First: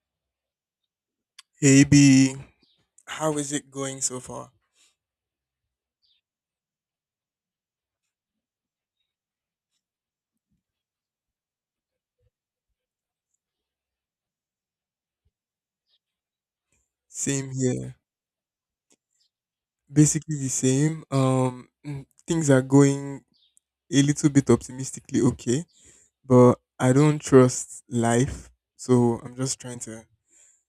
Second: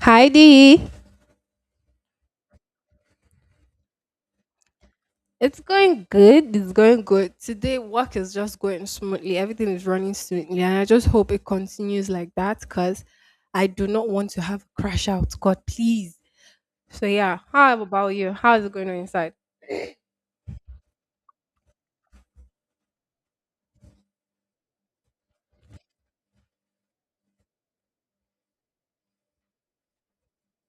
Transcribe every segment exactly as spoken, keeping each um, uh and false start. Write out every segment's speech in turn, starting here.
Hi Dee. Hey B, how is it going so far? It's going good. It's going good. Today work is just going smoothly. Everything is running smoothly. And I just hope it continues like that, because I do not want to have a crash out. God, please. So yeah, Same how here. about you? How is it going on inside? Basically the same. Um, mm, things are going a little bit optimistically okay, but I don't trust life, so I'm just trying to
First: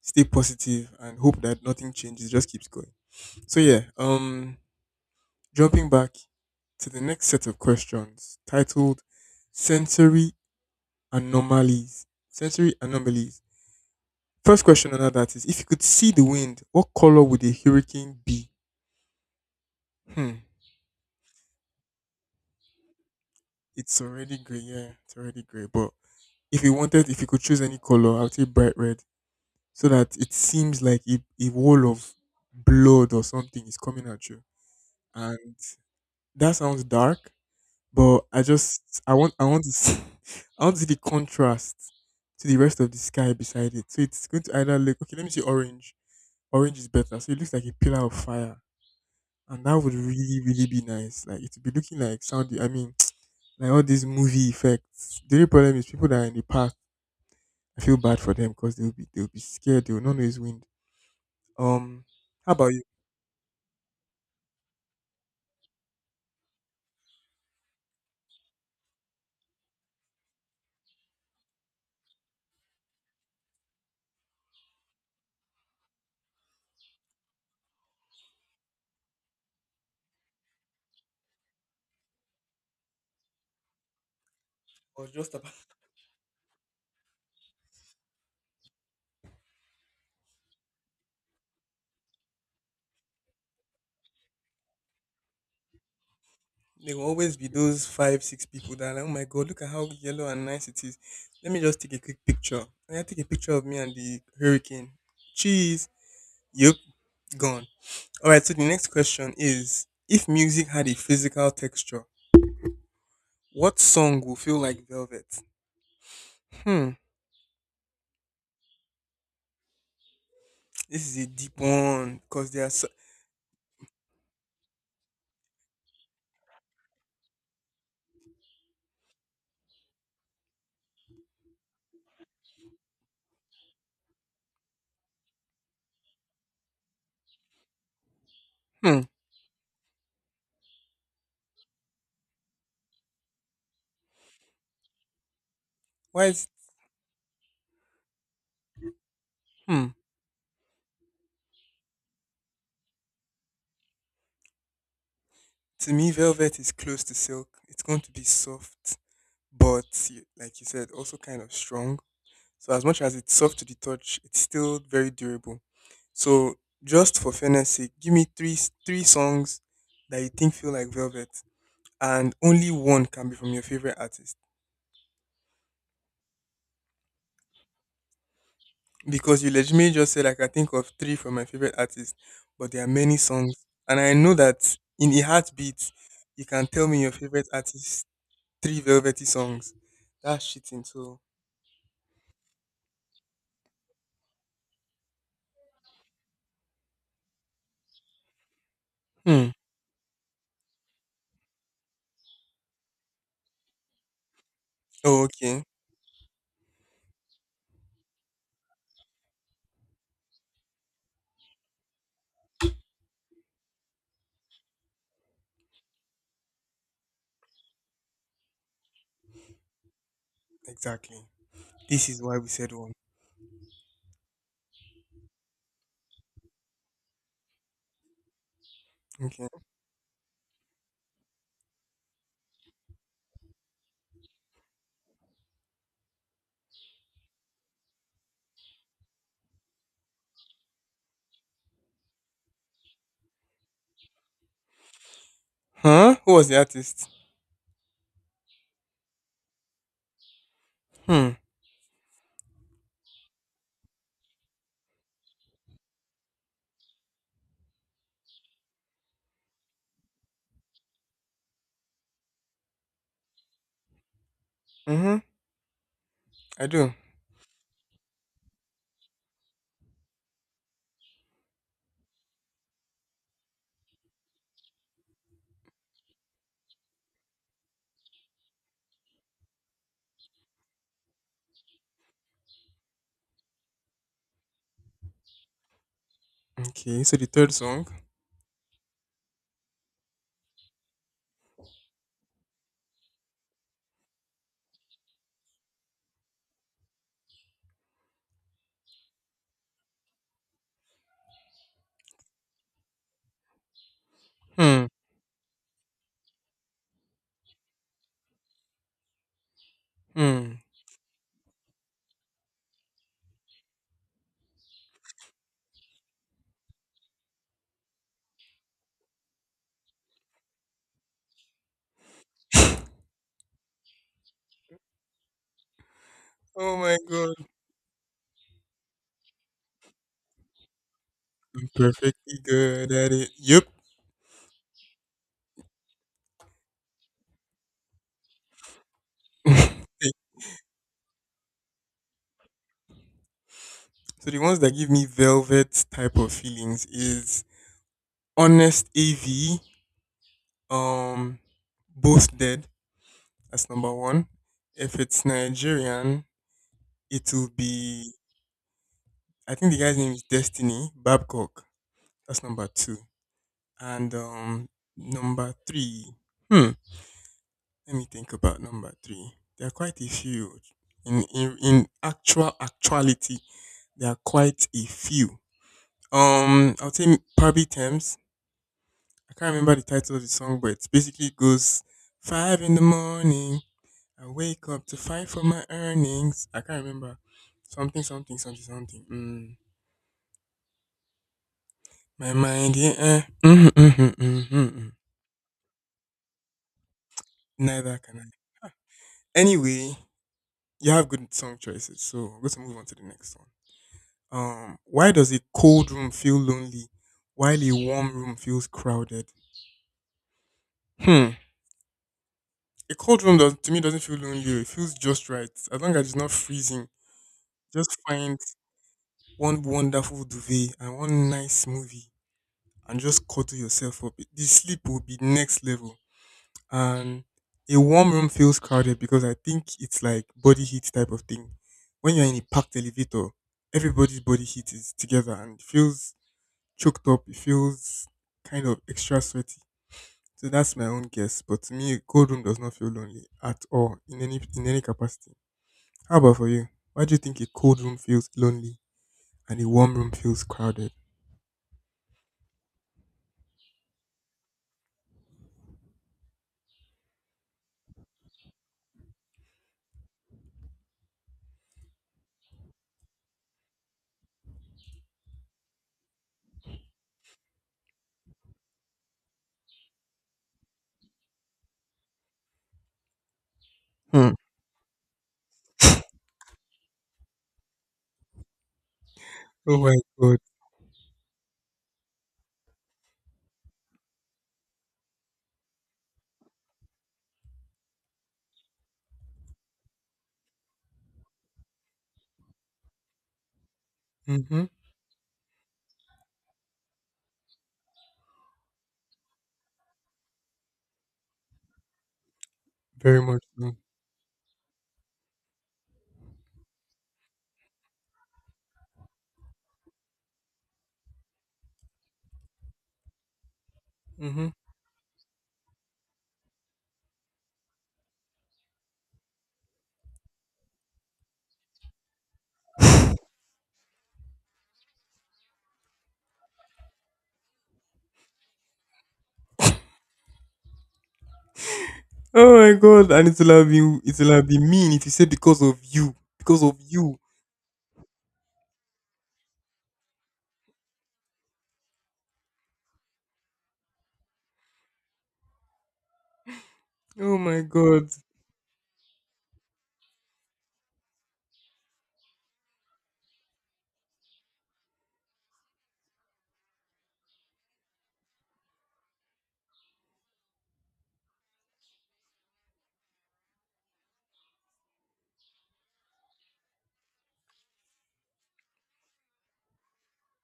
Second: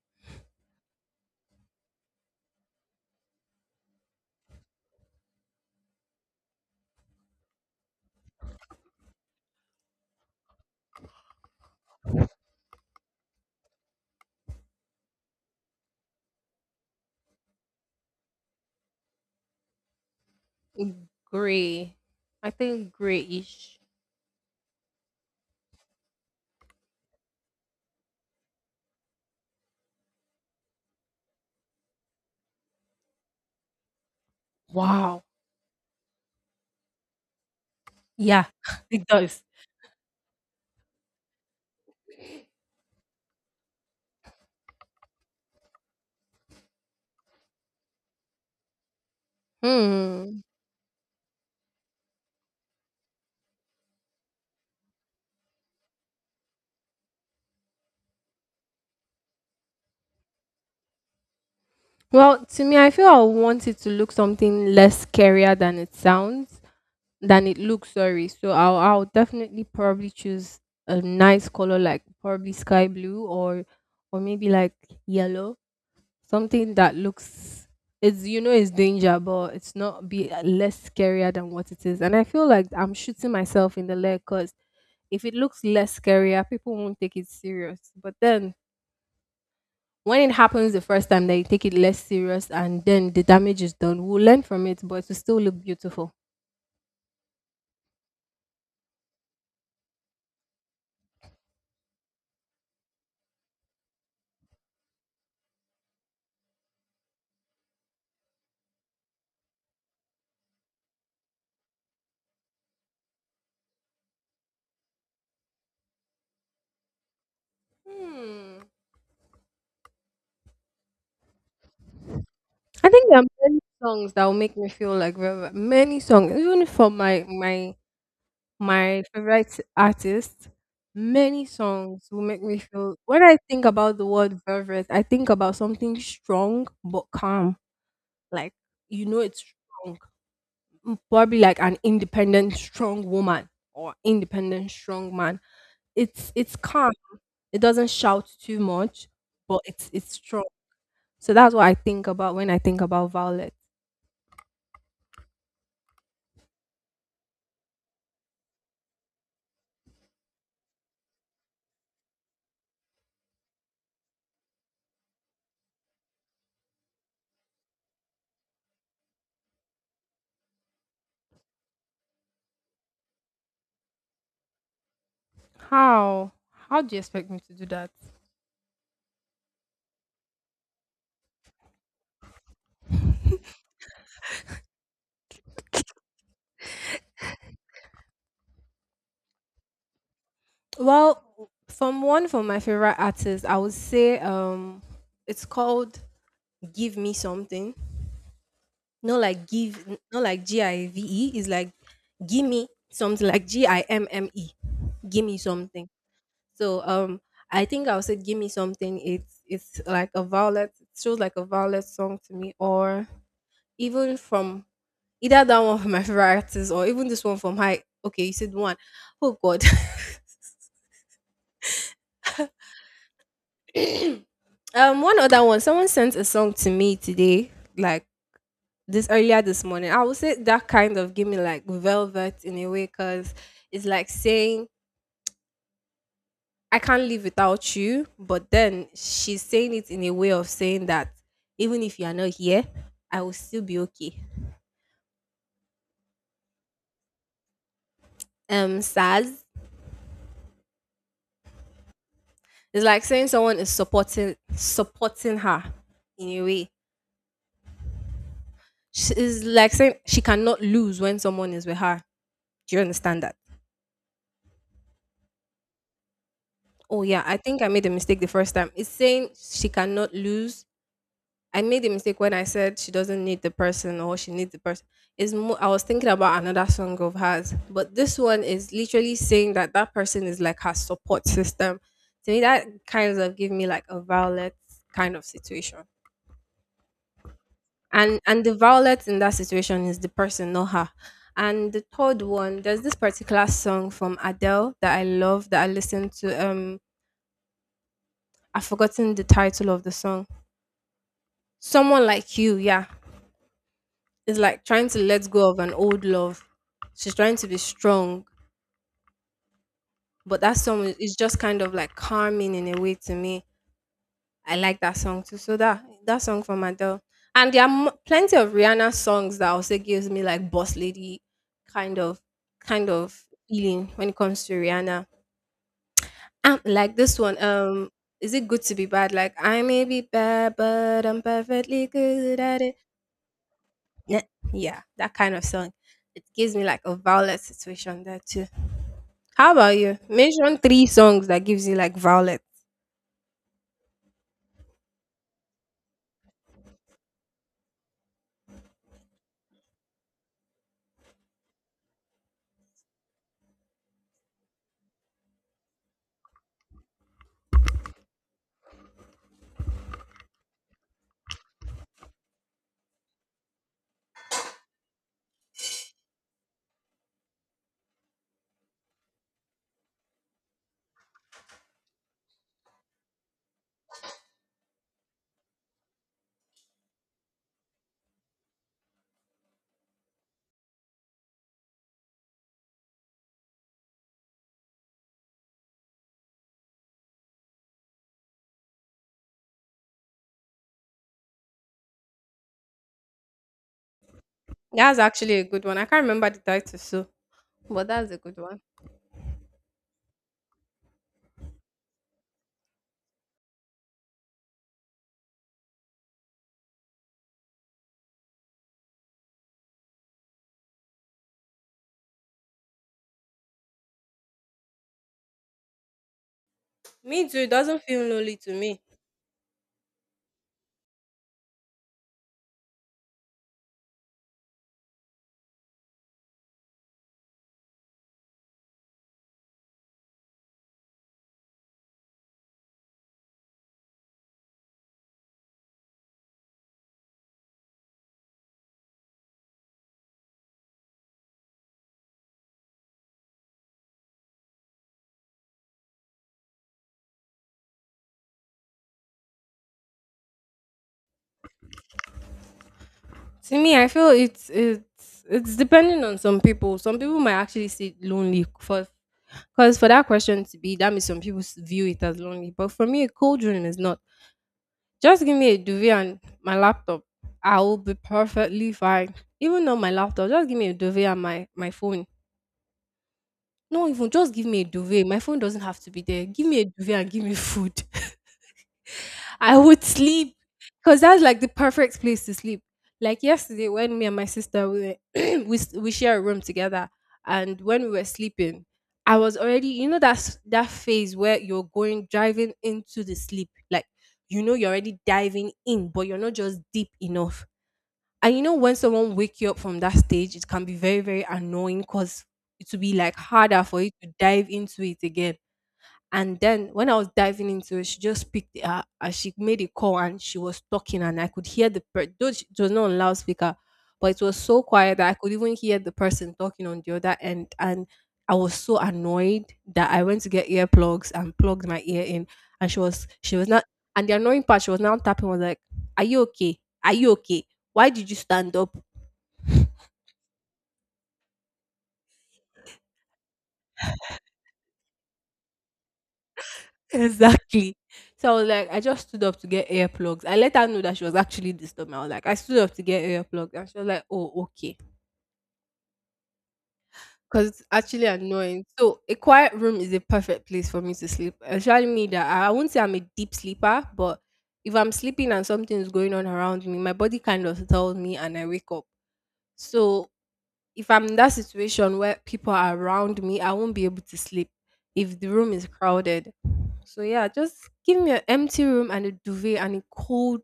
stay positive and hope that nothing changes, just keeps going. So yeah, um, jumping back to the next set of questions titled "Sensory Anomalies." Sensory anomalies. First question under that is if you could see the wind, what color would a hurricane be? Hmm. Gray. I think grayish. It's already grey, yeah. It's already grey. But if you wanted, if you could choose any color, I would say bright red, so that it seems like a, a wall of blood or something is coming at you. Wow. And that sounds dark, but I Yeah, just, it I want does. I want to see I want to see the contrast to the rest of the sky beside it. So it's going to either look okay. Let me see orange. Orange is better. So it looks like a pillar of fire and that would really, Hmm. really be nice. Like it'd be looking like sound. I mean, like all these movie effects. The only problem is people that are in the park. I feel bad for them because they'll be they'll be scared. They will not know it's wind. Um, Well, how to about me, you? I feel I want it to look something less scarier than it sounds. Than it looks, sorry. So i'll, I'll definitely probably choose a nice color, like probably sky blue or or maybe like yellow, something that looks, it's you know it's danger but it's not, be less scarier than what it is. And I feel like I'm shooting myself in the leg, because Or if it just about looks less scarier people won't take it serious. But then when it happens the first time they take it less serious, and then the damage is done, we'll learn from it, but it will still look beautiful. there will always be those five, six people that are like, oh my god, look at how yellow and nice it is. Let me just take a quick picture. And I take a picture of me and the hurricane. Cheese. Yep, gone. All right. So the next question is: If music had a physical texture, what song will feel like velvet? Hmm. Hmm. This is a deep one because there are so- I think there are many songs that will make me feel, like, very many songs, even for my my my favorite artist. Many songs will make me feel. When I think about the word velvet, I think about something strong but calm. Like, hmm. you know, it's strong. Probably like an independent, strong woman or independent, strong man. Why It's is? it's calm. It doesn't shout too much, but Hmm? it's it's strong. So that's what I think about when I think about Violet. To me, velvet is close to silk. It's going to be soft, but y- like you said, also kind of strong. So as much as it's soft to the touch, it's still very durable. So just for fairness' sake, give me three s- three songs that you think feel like velvet, and only one can be from your favorite artist. How? How do you expect me to do that? Because you legitimately just said like, I can think of three from my favorite artists, but there are many songs, and I know that in a heartbeat, you can tell me your favorite artist three velvety songs. That's cheating. So, Well, from one from my favorite artists, I would say um it's called Give Me Something. No, like hmm. give n- not like G I V E, it's like gimme something like G I M M E. Oh, Gimme okay. something. So um I think I would say Gimme Something. It's it's like a violet, it feels like a violet song to me, or even from either that one from my favorite artist or even this one from High. Okay, you said one. Oh god. Exactly. This is why we said one. Um, one other one. Someone sent a song to me today, like this earlier Okay. this morning. I would say that kind of gave me like velvet in a way, because it's like saying I can't live without you, but then she's saying it in a way of saying that even if you are not here, I will still be okay. Huh? Who was the artist? Um, Saz. Hmm. It's like saying someone is supporting supporting her in a way. She is like saying she cannot lose when someone is with her. Do you understand that? Mm-hmm. I do. Oh yeah, I think I made a mistake the first time. It's saying she cannot lose. I made a mistake when I said she doesn't need the person or she needs the person. It's more, I was thinking about another song of hers, but this one is literally saying that that person is like her support system. To me, that kind of gave me like a violet kind of situation, Okay. So the third song. and and the violet in that situation is the person, not her. And the third one, there's this particular song from Adele that I love that I listened to. Um, I've forgotten the title of the song. Someone like you, yeah, is like Hmm. trying to let go of an old love. She's trying to be strong, but that Hmm. song is is just kind of like calming in a way to me. I like that song too. So that that song from Adele, and there are m- plenty of Rihanna songs that also gives me like boss lady kind of kind of feeling when it comes to Rihanna. And Oh like my this one, god. um, is it good to be bad? Like I may be bad, but I'm I'm perfectly perfectly good at it. good at it. Yep. Yeah, yeah, that kind of song. It gives me like a violet situation there too. How about you? Mention three songs that gives you like violet. So the ones that give me velvet type of feelings is Honest A V, um, both dead. That's number one. If it's Nigerian, it'll be I think the guy's name is Destiny Babcock. That's number two. And um, number three. Hmm. Let me think about number three. There are quite a few. In in, in actual actuality, there are quite a few. Um, I'll say probably Thames. I can't remember the title of the song, but it basically goes five in the morning. I wake up to fight for my earnings. I can't remember. Something, something, something, something. Mm. My mind, yeah. Eh. Mhm, mhm, mhm, mhm. That's actually a good one. I can't remember the title, so but Neither that's a can good one. I. Ah. Anyway, you have good song choices, so let's move on to the next one. Um, why does a cold room feel lonely while a warm room feels crowded? Hmm. A cold room does, to me doesn't feel lonely. It feels just right. As long as it's not freezing, Me too. It doesn't just feel lonely find to me. one wonderful duvet and one nice movie and just cuddle yourself up. The sleep will be next level. And a warm room feels crowded because I think it's like body heat type of thing. When you're in a packed elevator, everybody's body heat is together and it feels choked up. It feels kind of extra sweaty. So that's my own guess. But to me, a cold room does not feel lonely at all in any in any capacity. How about for you? Why do you think a cold room feels lonely and a warm room feels crowded? To me, I feel it's it's it's depending on some people. Some people might actually see it lonely for, because for that question to be, that means some people s- view it as lonely. But for me, a cold dream is not. Just give me a duvet and my laptop. I will be perfectly fine. Even on my laptop, just give me a duvet and my, my phone. No, even Hmm. just give me a duvet. My phone doesn't have to be there. Give me a duvet and give me food. I Oh would my sleep, god. because that's like the perfect place to sleep. Like yesterday, when me and my sister we were, we s- we share a room together, and when we were sleeping, I was already, you know that s- that phase where you're going driving into the sleep, like you know Mm-hmm. you're already diving in, but you're not just deep enough. And you know when someone wake you up from that stage, it can be very very annoying, because it will be like Very much harder so. for you to dive into it again. And then when I was diving into it, she just picked her and she made a call and she was talking and I could hear the per though she it was not on loudspeaker, but it was Mm-hmm. so quiet that I could even hear the person talking on the other end. And I was so annoyed that I went to get earplugs and plugged my ear in. And she was she was not, and the annoying part, she was now tapping, was like, "Are you okay? Are you okay? Why did you stand up?" Oh my god! And it will have been it will have been mean if you say because of you, because of you. Exactly. So I was like, I just stood up to get earplugs. I let her know that she was actually disturbing. I was like, I stood up to get earplugs. And she was like, oh, okay. Oh Because my it's actually god, annoying. So a quiet room is a perfect place for me to sleep. Especially me, that I I won't say I'm a deep sleeper, but if I'm sleeping and something is going on around me, my body kind of tells me and I wake up. So if I'm in that situation where people are around me, I won't be able to sleep if the room is crowded. So yeah, just give me an empty room and a duvet and a cold,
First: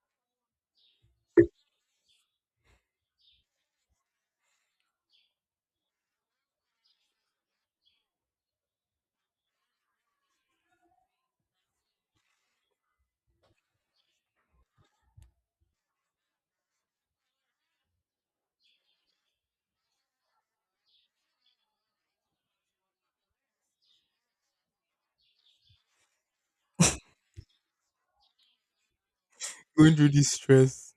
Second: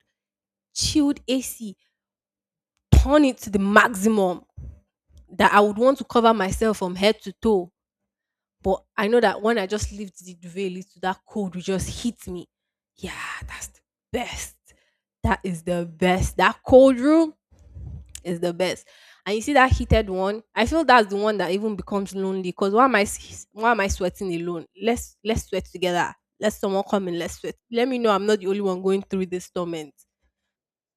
chilled A C. Turn it to the maximum, that I would want to cover myself from head to toe. But I know that when I just lift the duvet, leads to that cold will just hit me. Yeah, that's the best. That is the best. That cold room is the best. And you see that heated one, I feel that's the one that even becomes lonely. Because why am I s- why am I sweating alone? Let's let's sweat together. Let someone come and let's sweat. Let me know I'm not the only one going through this torment. going through this stress.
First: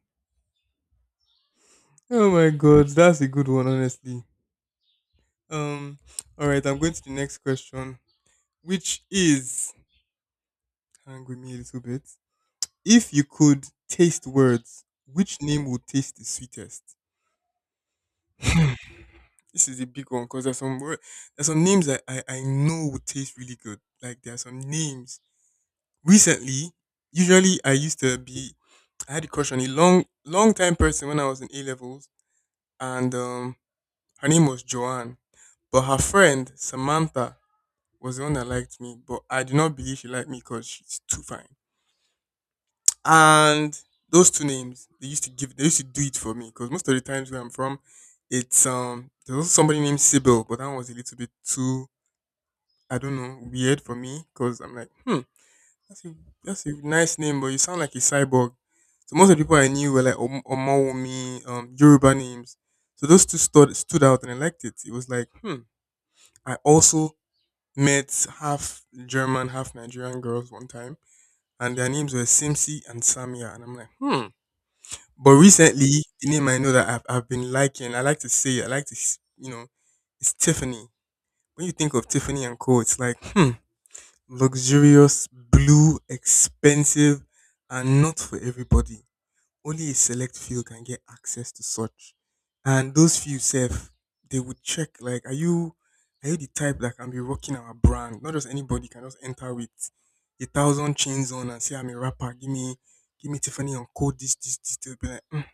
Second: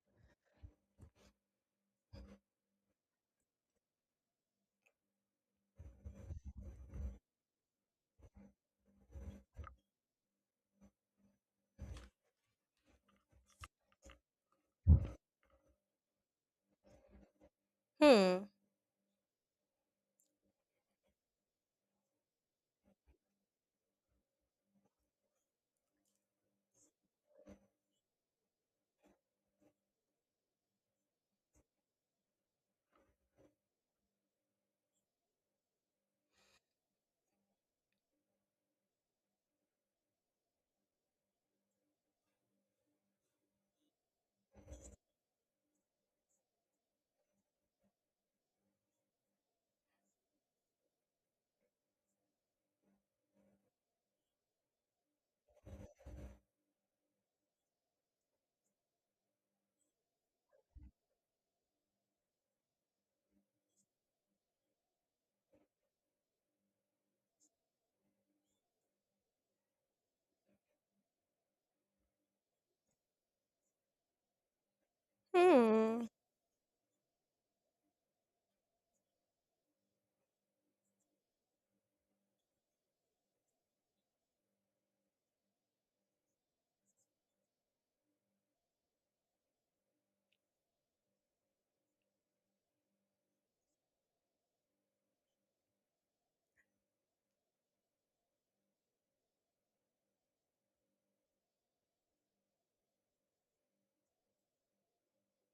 Oh my god, that's a good one, honestly. Um, all right, I'm going to the next question, which is hang with me a little bit. If you could taste words, which name would taste the sweetest? Hmm. Hmm, this is a big one because there's some word, there's some names that I I know would taste really good. Like there are some names recently, usually I used to be, I had a crush on a long, long time person when I was in A levels, and um, her name was Joanne. But her friend Samantha was the one that liked me, but I do not believe she liked me because she's too fine. And those two names, they used to give, they used to do it for me because most of the times where I'm from, it's um, there's also somebody named Sybil, but that one was a little bit too, I don't know, weird for me because I'm like, hmm. That's a that's a nice name, but you sound like a cyborg. So most of the people I knew were like Om- Omowumi, um, Yoruba names. So those two stood stood out, and I liked it. It was like, hmm. I also met half German, half Nigerian girls one time, and their names were Simsi and Samia, and I'm like, hmm. But recently, Hmm. the name I know that I've, I've been liking, I like to say, I like to, s- you know, it's Tiffany. When you think of Tiffany and Co, it's like, hmm luxurious, blue, expensive, and not for everybody. Only a select few can get access to such. And those few self, they would check like, are you are you the type that can be rocking our brand? Not just anybody can just enter with a thousand chains on and say I'm a rapper. Give me give me Tiffany and Co. This this this. They'll be like, "Mm,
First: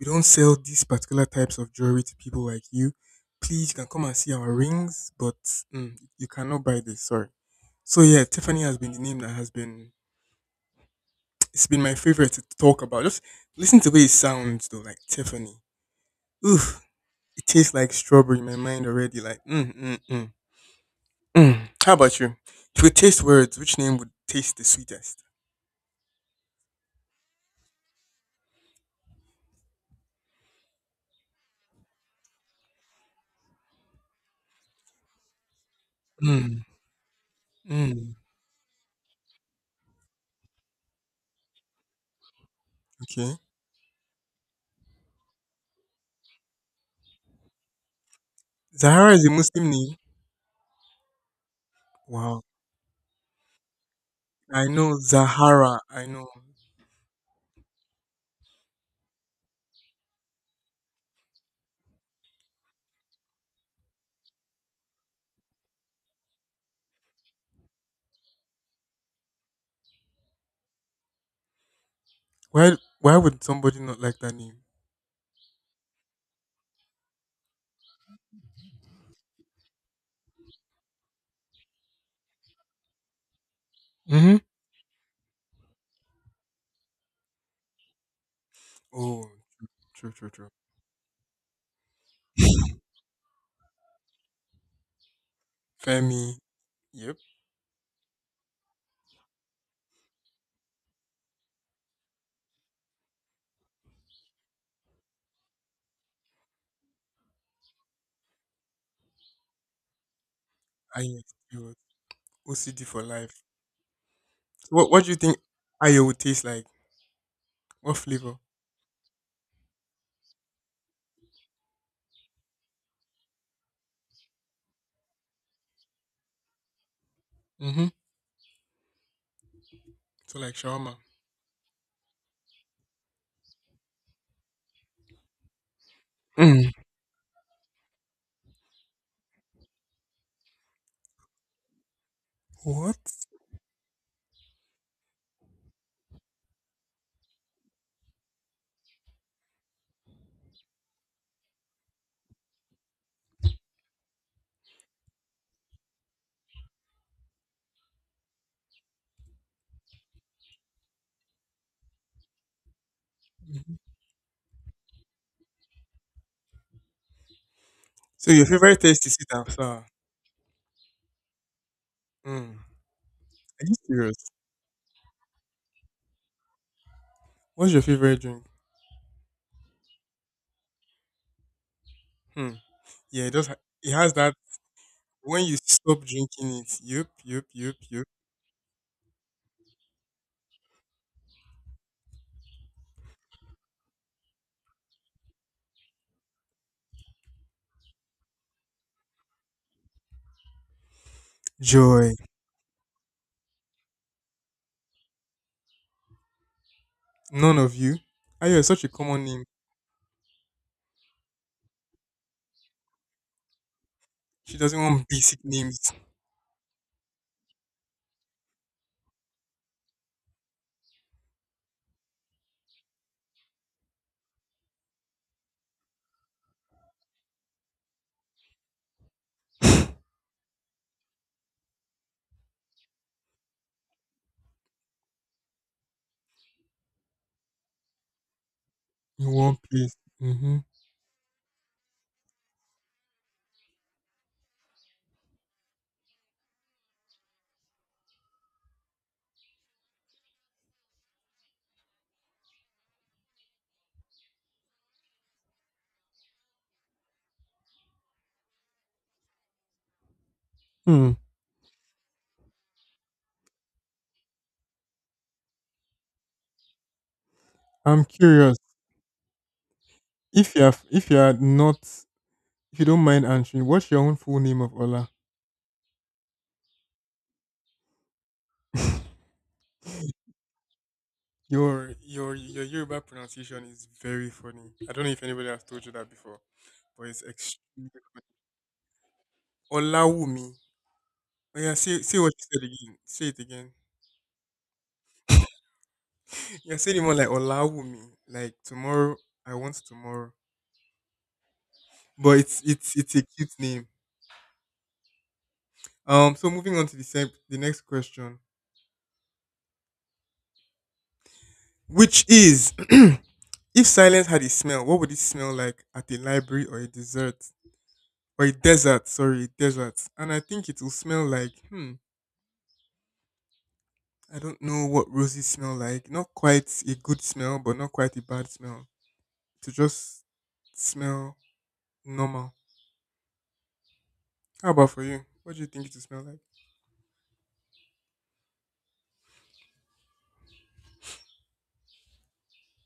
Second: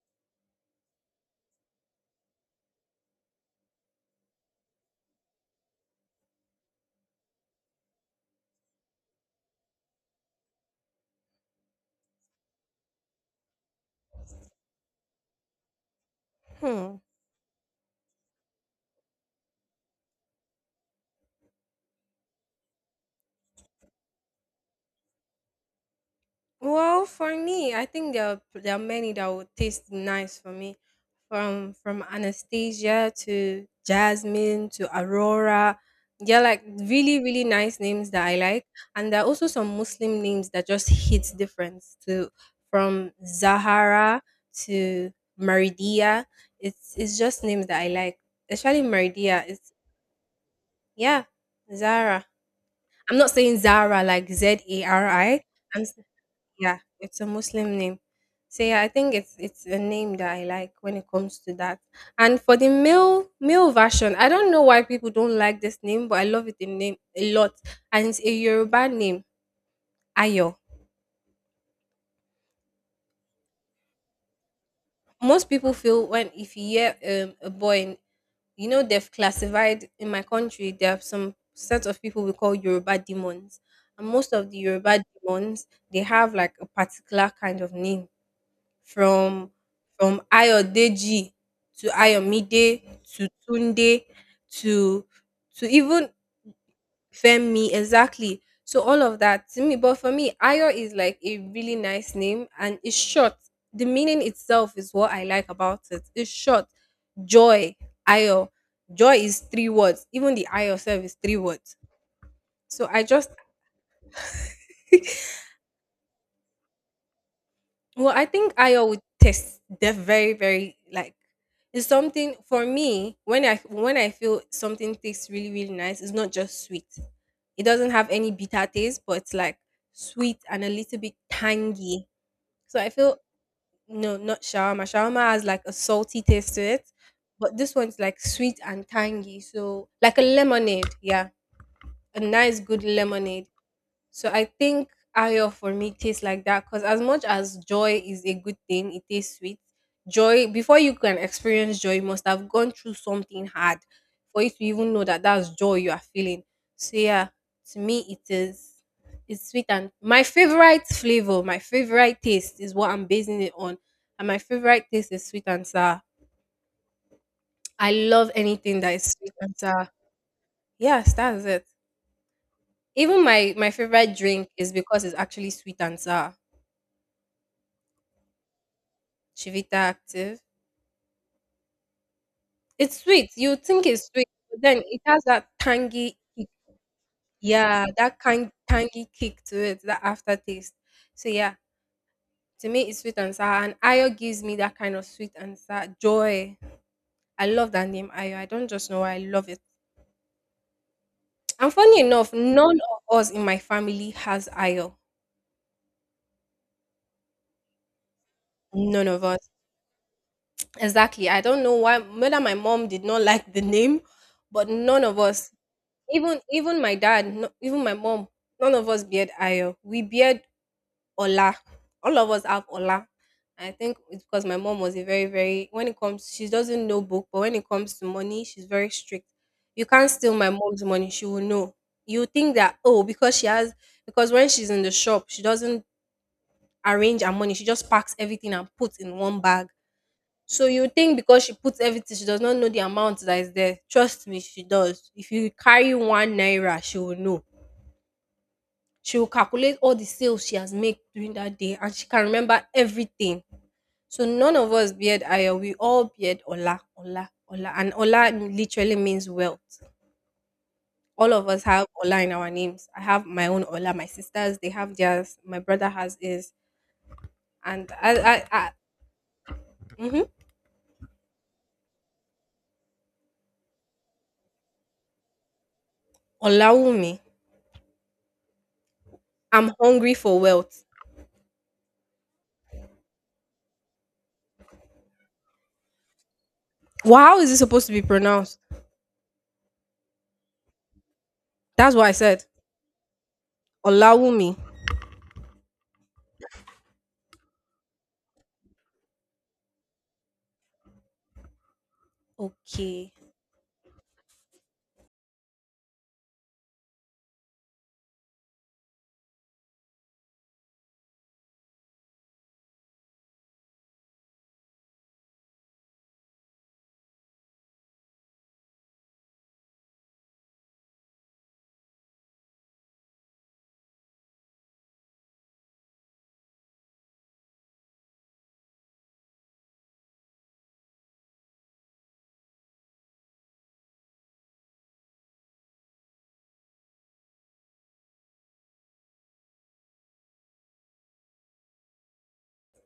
we don't sell these particular types of jewelry to people like you. Please, you can come and see our rings, but mm, you cannot buy this. Sorry. So yeah, Tiffany has been the name that has been it's been my favorite to talk about. Just listen to the way it sounds though, like Tiffany. Oof, Hmm. it tastes like strawberry in my mind already. Like mm mm mm mm. How about you? If we taste words, which name would taste the sweetest? Well, for me, I think there are, there are many that would taste nice for me, from from Anastasia to Jasmine to Aurora. They're like Mm really really nice names mm. that I like, and there are also some Muslim names that just hits different. To From Okay. Zahara to Maridia, it's it's just names that I like, especially Zahara is a Maridia. Muslim It's name. Yeah, Zara. Wow. I'm not saying Zara like Z I A know R I. Zahara. I'm s- I know. yeah, it's a Muslim name. So yeah, I think it's it's a name that I like when it comes to that. And for the male male version, I don't know why people don't like this name, but I love it, the name a lot. And it's a Yoruba name, Ayo. Why? Why would somebody not like that name? Most people feel, when if you hear um, a boy, in- you know they've classified in my country. There are some set of people we call Yoruba demons, and most Mm-hmm. of the Yoruba demons, they have like a particular kind of name. Oh, From true, from true, true. Ayodeji to Ayomide to Tunde to to even Femi. Yep. Femi exactly. So all of that to me, but for me, Ayo is like a really nice name and it's short. The meaning itself is what I like about it. It's short. Joy, Ayo. Joy is three words. Even the Ayo I self is yes. three You words. O C D So for I just life. What What do you think Ayo would taste like? What Well, I flavor? think I O would test the very, very like, it's something, for me when I when I feel something tastes really, really nice, it's not just sweet. It Mm-hmm. doesn't have any bitter taste, but it's like sweet So like and a shawarma. little bit tangy. So I feel, no, not shawarma. Shawarma has like a salty taste to Mm. it, but this one's like sweet and tangy. So like a lemonade, yeah. A nice good What? lemonade. So I think Ayo for me tastes like that, because as much as joy is a good thing, it tastes sweet. Joy before you can experience joy, you must have gone through something hard for you to even know that that's joy you are feeling. So yeah, to me it is it's sweet and my favorite flavor, my favorite taste is what I'm basing it on, Mhm. and my favorite taste is sweet and sour. I So love your anything favorite that taste is is sweet sweet and and sour. sour. Yes, that's it. Mm. Even my Are my you favorite serious? drink is because it's actually sweet and sour. What's your favorite drink? Chivita Active. Hmm. It's Yeah, sweet. it does. You ha- think It it's has sweet, that. but then it has When that you stop tangy kick. drinking it, yup, yup, yup, Yeah, yup. that kind tangy kick to it, that aftertaste. So yeah, to me it's sweet and sour. And Ayo gives me that kind of sweet and sour joy. I love that name Ayo. I don't just know why I love it. And funny Joy. enough, none of us in my family has Ayo. None of you. Ayo is such a None of common name. us. Exactly. I don't know why whether my mom did not like the name, She but doesn't none want of basic us. names Even even my dad, no, even my mom, none of us beard Ayo. We beard Ola. All of us have Ola. I think it's because my mom was a very, very, when it comes, she doesn't know book, but when it comes to money, she's very strict. You can't steal my mom's money, she will know. You think that, oh, because she has, because when she's in the shop, she doesn't arrange her money, she just packs everything and puts in in one one bag. place. Mm-hmm. So you think because she puts everything, she does not know the amount that is there. Trust me, she does. If you carry one naira, she will know. She will calculate all the sales she has made during that day and she can remember everything. So none of us beard Ayo. We all beard Ola, Ola, Ola. And Ola literally means wealth. Hmm. All of us have Ola in our names. I have my own Ola. My sisters, they have theirs. My brother has his. And I'm I, I, curious. I Mm-hmm. If you are, if you are not, if you don't mind answering, what's your own full name of Ola? Olaumi. I'm hungry for wealth. Your your your Yoruba pronunciation is very funny. I don't know if anybody has told you that before, but Well, it's how is it supposed extremely to be pronounced? funny. Olawumi. Oh yeah, That's say what I say what you said. said again. Say it again. Olawumi. You're saying it more like Olawumi. Like tomorrow, I want tomorrow. But it's it's Okay. it's a cute name. Um. So moving on to the same the next question, which is, if silence had a smell, what would it smell like at a library or a dessert or a desert? Sorry, desert. And I think it will smell like hmm. I don't know what roses smell like. Not quite a good smell, but not quite a bad smell. To just smell normal. How about for you? What do you think it will smell like?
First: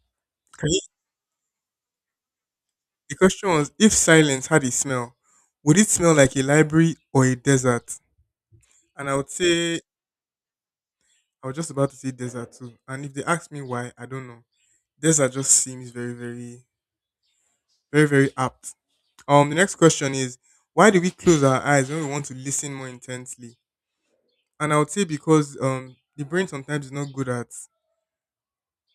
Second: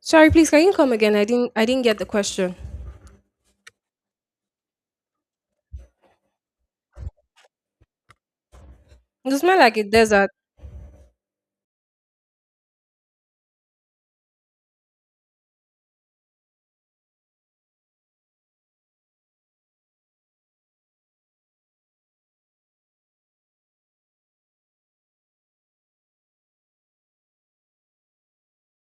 Sorry, please can Can you you- come again? I didn't I didn't get the question. The question was if silence had a smell, would it smell like a library or a desert? And I would You smell like say a desert. I was just about to say desert too. And if they ask me why, I don't know. Desert just seems very, very, very, very apt. Um, the next question is why do we close our eyes when we want to listen more intensely? And I would say because um the brain sometimes is not good at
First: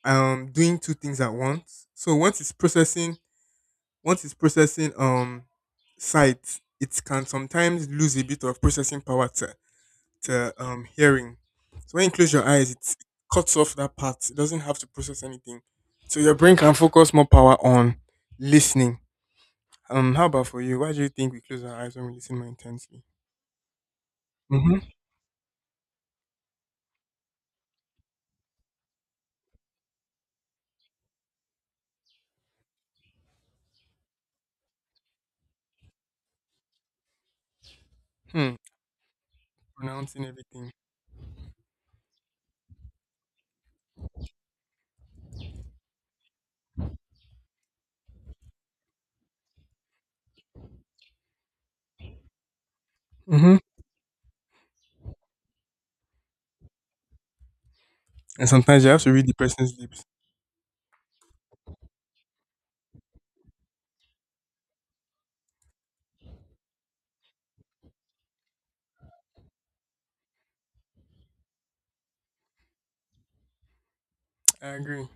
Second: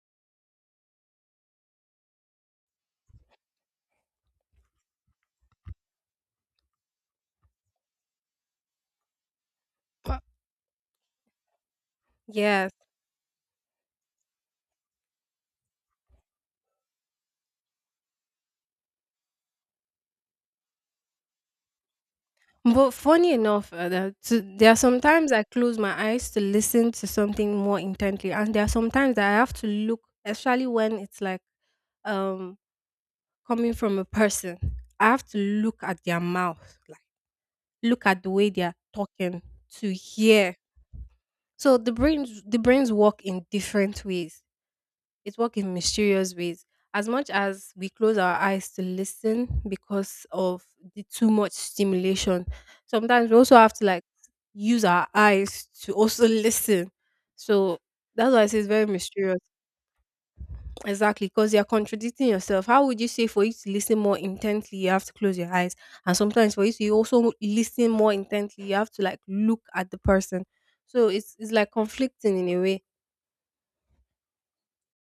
um doing two things at once. So once it's processing, once it's processing um sight, it can sometimes lose a bit of processing power to But to um hearing. So when you close your eyes, yes, it cuts off that part. It doesn't have to process anything, so your brain can focus more power on listening. Um, how about for you? Why do you think we close our eyes when we listen more but intensely? funny enough, uh, the- to, there are Mm-hmm. sometimes I close my eyes to listen to something more intently, and there are sometimes that I have to look, especially when it's like um coming from a person. I have to look at their mouth, like look at the way Hmm. they are talking, to Pronouncing hear. everything. So the brains, the brains work in different ways. It works in mysterious ways. As much as we close our eyes to listen because of the too much stimulation, sometimes we Mm-hmm. also have to like use our eyes to also listen. So that's why I And say it's sometimes very you have to read the mysterious. person's lips. Exactly, because you're contradicting yourself. How would you say for you to listen more intently, you have to close your eyes? And sometimes for you to also listen more intently, you have to like look at the person. So it's it's like conflicting in a way. I agree.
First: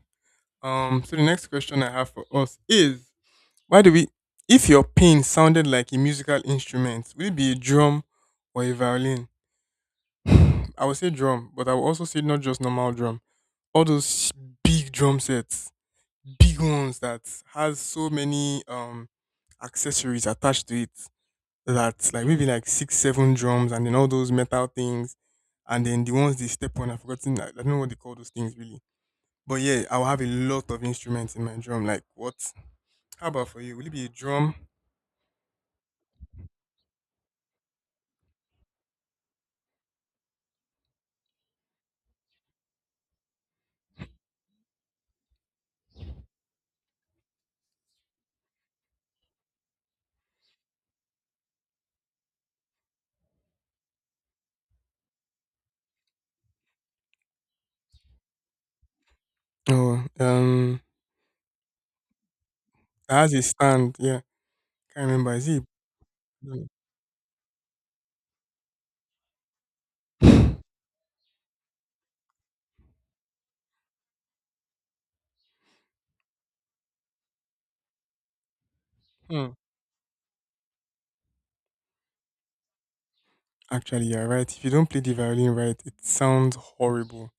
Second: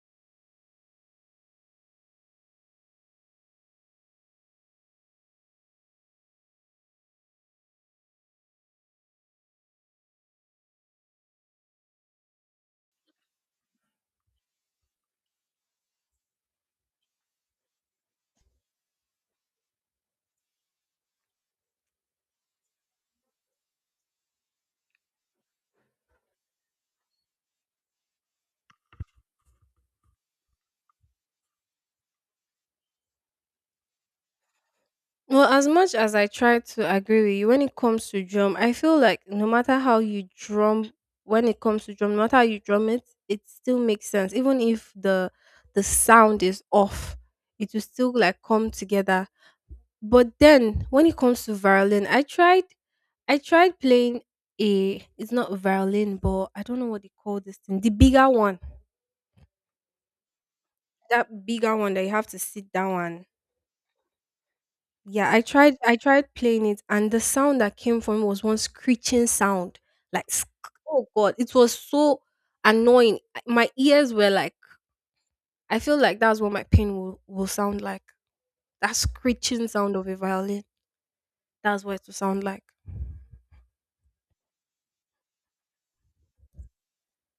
Um, so the next question I have for us is why do we if your pain sounded like a musical instrument, would it be a drum or a violin? I would say drum, but I would also say not just normal drum. All those big drum sets, big ones that has so many um accessories attached to it that like maybe like six, seven drums and then all those metal things and then the ones they step on, I've forgotten I, I don't know what they call those things really. But yeah, I'll have a lot of instruments in my drum. Like what? How about for you? Will it be a drum? Well, as much as I try to agree with you, when it comes to drum, I feel like no matter how you drum, when it comes to drum, no matter how you drum it, it still makes sense. Even if the the sound is off, it will still like come together. But then when it comes to violin, I tried I tried playing a it's not a violin, but I don't know what they call this thing. The bigger one. Oh, um, That bigger one that you have to sit it down. has a stand. Yeah, can't Yeah, remember. I Is it? tried I tried No. playing it and the sound that came from it was one screeching sound. Like sk- oh god, it was so annoying. I- My ears were like, I feel like that's what my pain will, will sound like. That Hmm. screeching sound of a violin. That's what it will sound like. Actually, you're right. If you don't play the violin right, it sounds horrible.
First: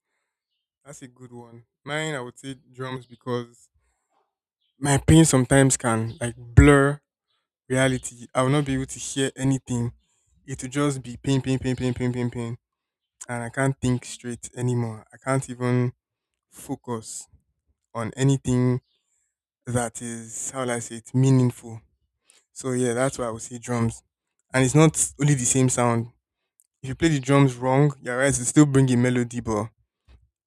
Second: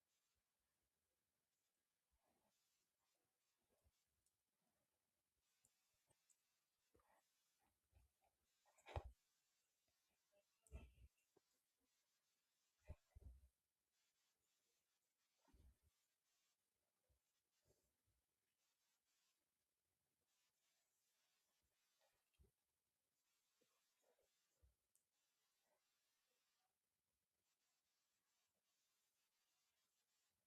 That's a good one. Mine, I would say drums because my pain sometimes can like blur reality. I will not be able to hear anything. It will just be pain, pain, pain, pain, pain, pain, pain, and I can't think straight anymore. I can't even focus on anything that is how will I say it meaningful. So yeah, that's why I would say drums. And it's not only the same sound. If you play the drums wrong, you're right, it still bring a melody, but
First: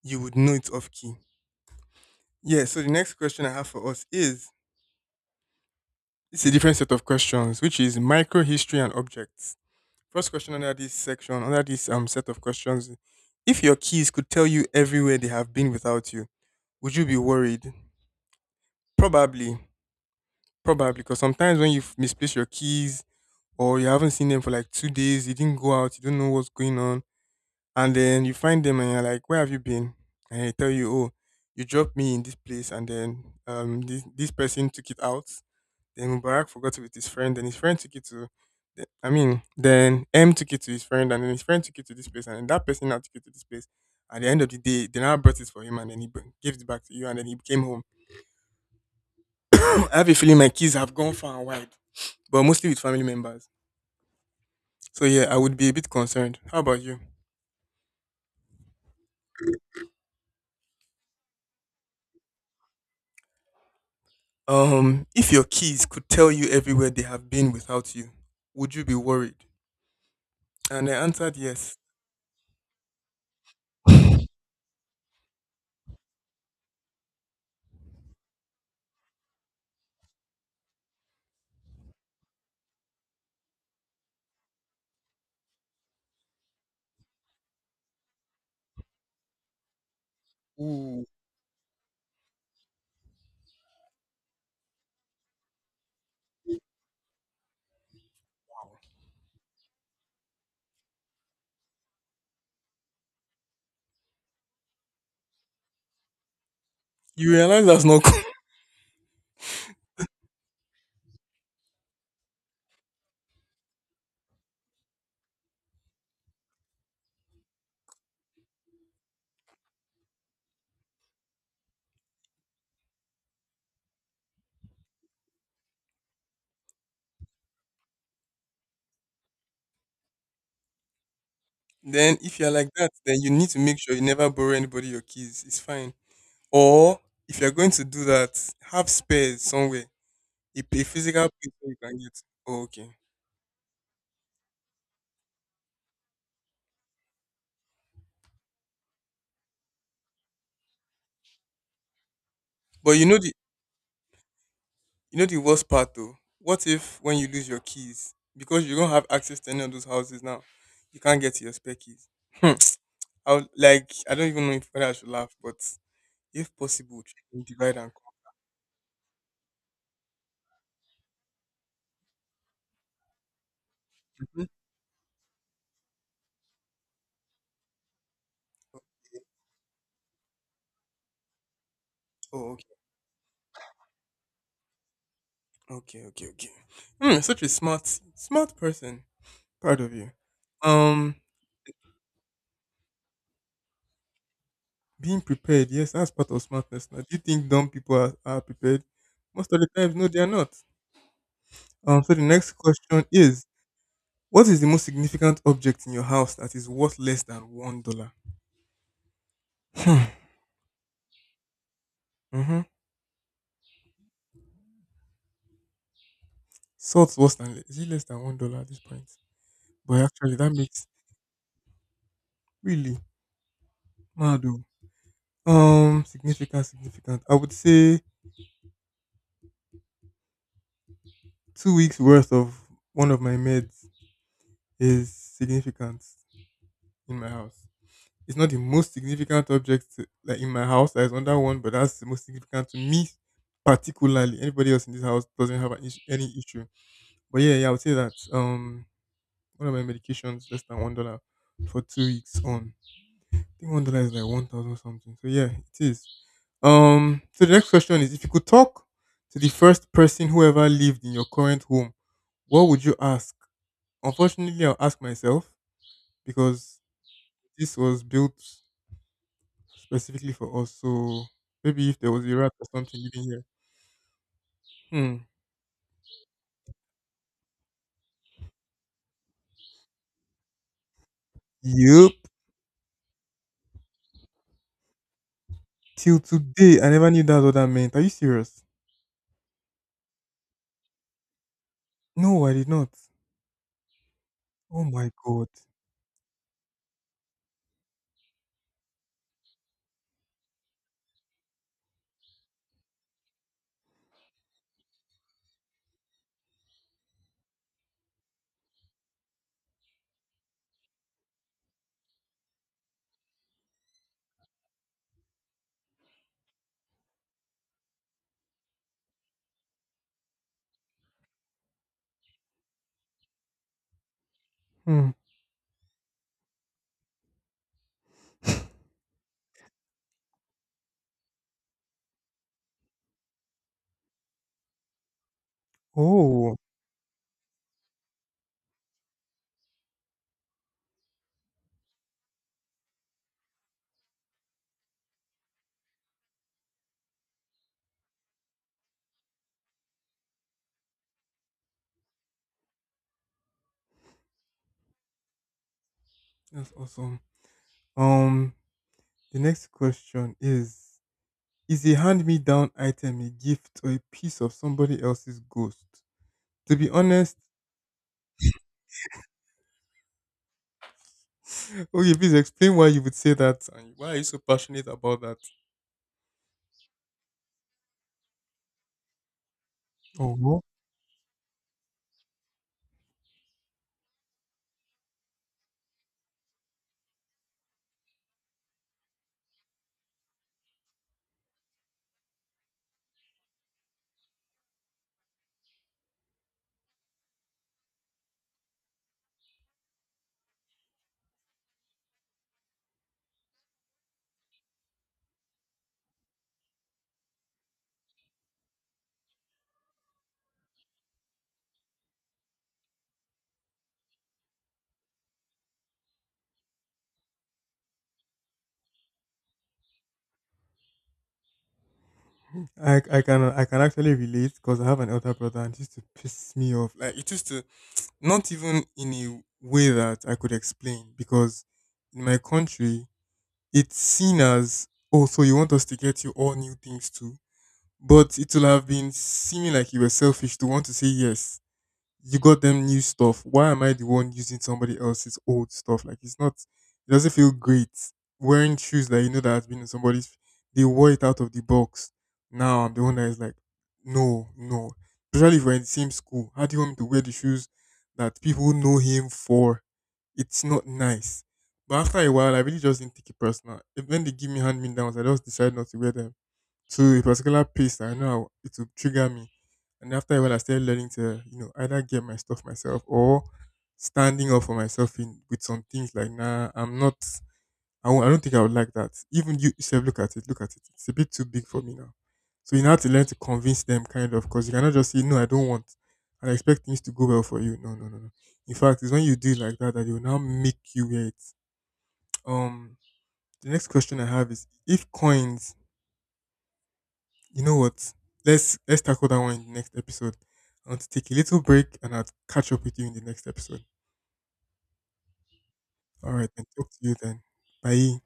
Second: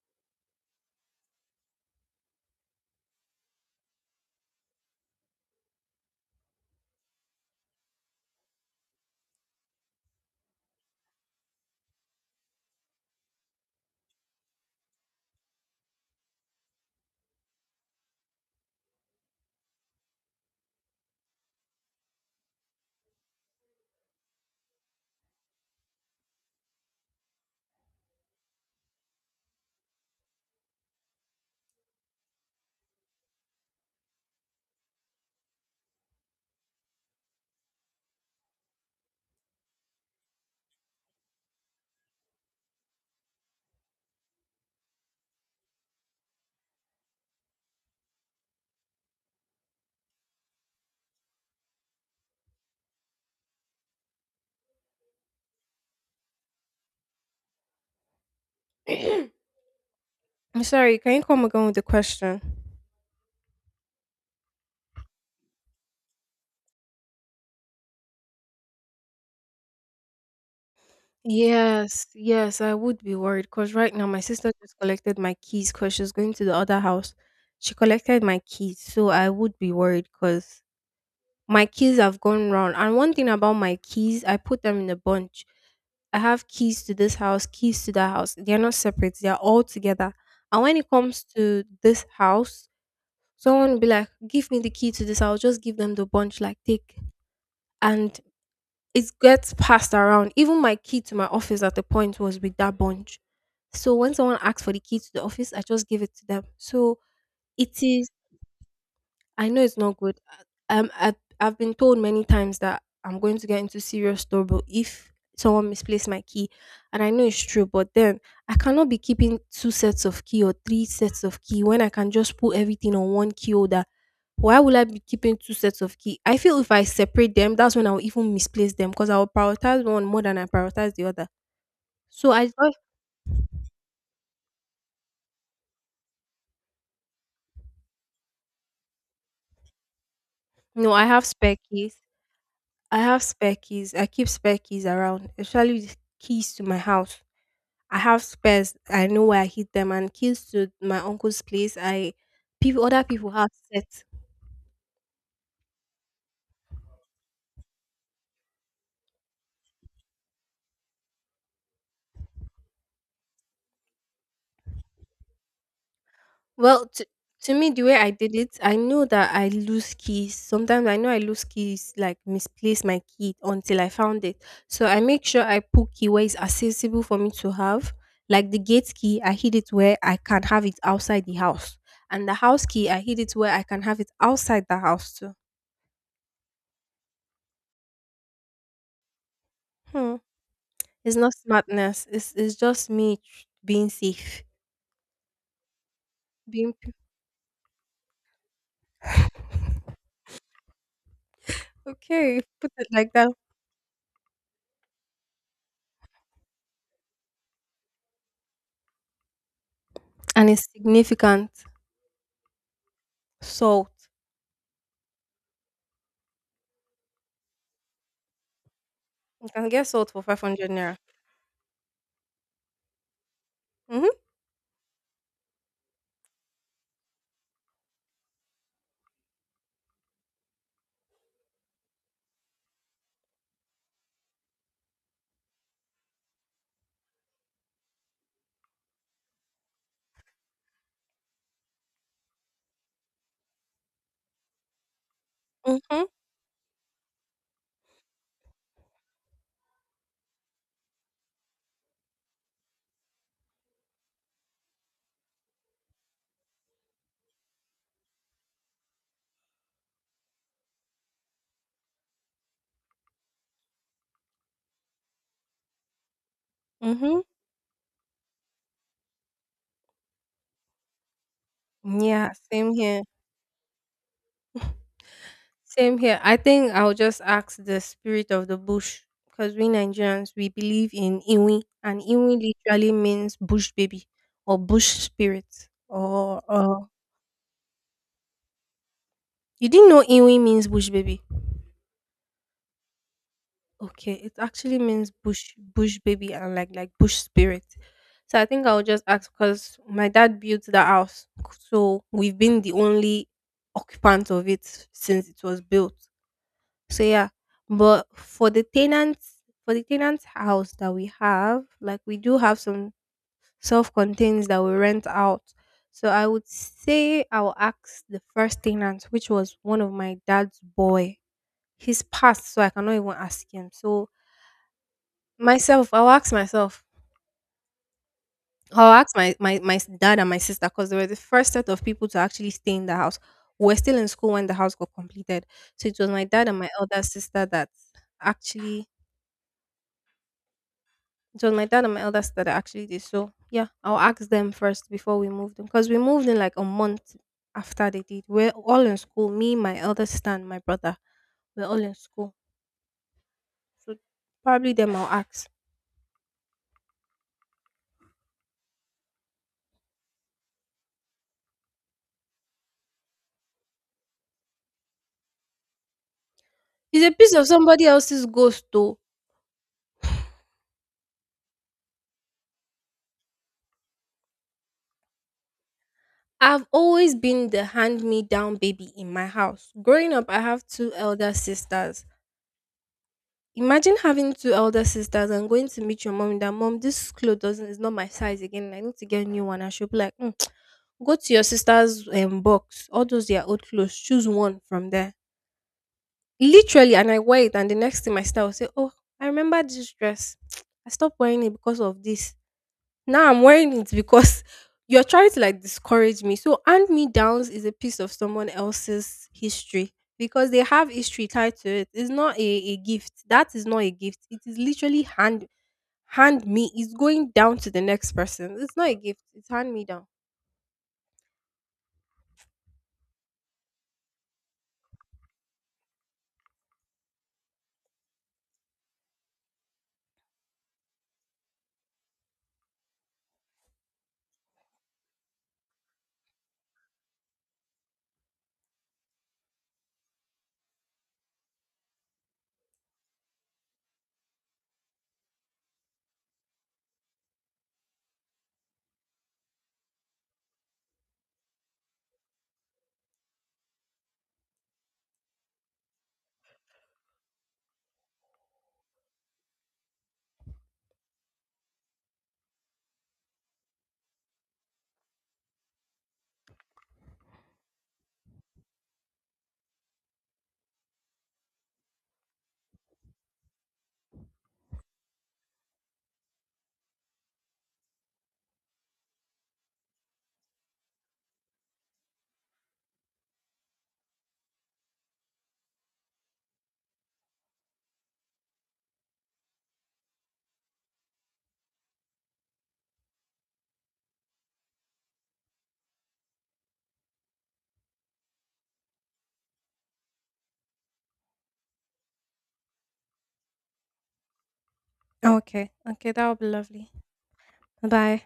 you would know it's off key. Yeah, so the next question I have for us is it's a different set of questions, which is micro history and objects. First question under this section, under this um set of questions, if your keys could tell you everywhere they have been without you, would you be worried? Probably, probably, because sometimes when you f- misplace your keys, or you haven't seen them for like two days, you didn't go out, you don't know what's going on, and then you find them and you're like, where have you been? And they tell you, oh, you dropped me in this place, and then um this, this person took it out. Then Mubarak forgot it with his friend, and his friend took it to the- I mean, then M took it to his friend, and then his friend took it to this place, and then that person now took it to this place. At the end of the day, they now brought it for him, and then he b- gave it back to you, and then he came home. I have a feeling my kids have gone far and wide, but mostly with family members. So yeah, I would be a bit concerned. How about you? I'm sorry, can you come again with the question? Um, if your keys could tell you everywhere they have been without you, would you be worried? And I answered yes. Yes, yes, I would be worried because right now my sister just collected my keys because she's going to the other house. She collected my keys, so I would be worried because my keys have gone round. And one thing about my keys, I put them in a bunch. I have keys to this house, keys to that house. They're not separate, they're all together. And when it Ooh, comes to this house, someone will be like, "Give me the key to this." I'll just give them the bunch, like, take. And it gets passed around. Even my key to my office at the point was with that bunch. So when someone asks for the key to the office, I just give it to them. So you realize it that's not is. cool. I know it's not good. I- Um, I've, I've been told many times that I'm going to get into serious trouble if someone misplaced my key. And I know it's true, but then I cannot be keeping two sets of key or three sets of key when I can just put everything on one key holder. Why would I be keeping two sets of key? I feel if I separate them, that's when I'll even misplace them because I'll prioritize one more than I prioritize the other. Then So if I you're like just, that, then you need to make sure you never borrow anybody your keys. It's fine. Or if you're going to do that, have spares somewhere. A, a no, I physical have place spare where you keys. can get. Oh, okay. I have spare keys. I keep spare keys around, especially the keys to my house. I have spares. I know where I hid them. And keys to my uncle's place, I, people, But other you know people the— have set. you know the worst part though? What if when you lose your keys, because you don't have access to any of those houses now, you can't get to your spare keys? Hmm. I would, like I don't even know if whether I should laugh, but if Well, possible, to, try and to me, divide the and way conquer. I did it, I know that I lose keys. Sometimes I know I lose keys, like misplace my key until I found it. Mhm. So I make sure I put key where it's accessible for me to have. Like the gate key, I hid it where I can have it outside the house. And the Oh, house okay, key, I hid it where I can have it outside the house too. okay, okay, okay. Hmm, such a smart, smart person. Proud of you. Hmm. Um, It's not smartness. It's it's just me being safe. being prepared, yes, that's part of being smartness. pe- Now, do you think dumb people are, are prepared? Most of the times, no, they are not. Um, so the okay, next put it question like that, is, what is the most significant object in your house that is worth less than one dollar? Hmm, and it's significant. mm-hmm. Salt, Salt's worse than is it less than one dollar at this point? you can get But salt for actually, five that hundred makes naira. really Mm-hmm, mad. Oh. Um, significant, significant. I would say two weeks worth of one of my meds is significant in my house. It's not the most significant object to- like in my house that is under one, but that's the most significant to me particularly. Anybody else in this house doesn't have an issue, mm-hmm, any issue. But yeah, yeah, I would say that. Um, one of my medications less than one dollar for two weeks on. I think one dollar is like one thousand something. So yeah, it is. Um. So the next question is: if you could talk to the first person who ever lived in your current home, what would you ask? Unfortunately, I'll ask myself because mm-hmm. this was built specifically for us. So maybe if there was Yeah, a rat or same something here, living here. Hmm. same here. I think I'll just ask the spirit of the bush because we Nigerians, we believe in iwi, and Yup. iwi literally means bush baby or bush spirit Till or, today, uh, I never knew that's what that meant. Are you serious? you didn't know iwi means bush baby? No, I did not. Okay, it actually Oh my means god. bush bush baby, and like like bush spirit. So I think I'll just ask, because my dad built the house. So we've been the only occupant of it since it was built. So yeah. But for the tenants for the tenants house that we have, like we do have some self contains that we rent out. So I would say I'll ask the first tenant, which was one of my dad's boy. He's passed, so I cannot even ask him. So Hmm. myself, I'll ask myself. I'll ask my, my, my s- dad and my sister, because they were the first set of people to actually stay in the house. We were still in school when the house got completed. So it was my dad Oh. and my elder sister that actually, it was my dad and my elder sister that actually did. So yeah, I'll ask them first, before we moved in, because we moved in like a month after they did. We're all in school. Me, my elder sister, and my brother. We're all in school. So probably them I'll ask. That's awesome. Um, the next question is: is a hand-me-down item a gift or a piece of somebody else's ghost? To be It's a piece honest, of somebody else's ghost, though. okay, please explain why you would say that and why are you so passionate about that? I've always been the hand me down baby in my house. Growing up, Oh I no. have two elder sisters. Imagine having two elder sisters and going to meet your mom and that mom, this clothes doesn't, is not my size again. I need to get a new one. And she'll be like, "Mm, go to your sister's um, box. All those their old clothes. Choose one from there." Literally, and I wear it, and the next thing my sister will say, "Oh, I remember this dress. I stopped wearing it because of this. Now I'm wearing it because you're trying to like discourage me." So hand me downs is a piece of someone else's history, because they have history tied to it. It's not a, a gift. That is not a gift. It is literally hand hand me. It's going down to the next person. It's not a gift. It's hand me down. I I can I can actually relate because I have an elder brother and it used to piss me off. Like it used to not even in a way that I could explain because in my country it's seen as oh so you want us to get you all new things too. But it will have been seeming like you were selfish to want to say yes. You got them new stuff. Why am I the one using somebody else's old stuff? Like it's not. It doesn't feel great wearing shoes that you know that has been in somebody's. They wore it out of the box. Now I'm the one that is like, no, no. Especially if we're in the same school. How do you want me to wear the shoes that people know him for? It's not nice. But after a while, I really just didn't take it personal. If when they give me hand me downs, I just decide not to wear them to a particular pace that I know it will trigger me. And after a while, I started learning to, you know, either get my stuff myself or standing up for myself in with some things like, nah, I'm not, I, won't- I don't think I would like that. Even you yourself, look at it, look at it. It's a bit too big for me now. So you now have to learn to convince them, kind of, because you cannot just say, no, I don't want. And expect things to go well for you. No, no, no, no. In fact, it's when you do it like that that they will now make you wait. Um, the next question I have is if coins— you know what? Let's let's tackle that one in the next episode. I want to take a little break and I'll catch up with you in the next episode. Okay. Okay, that All would be right, then talk lovely. to you then. Bye. Bye.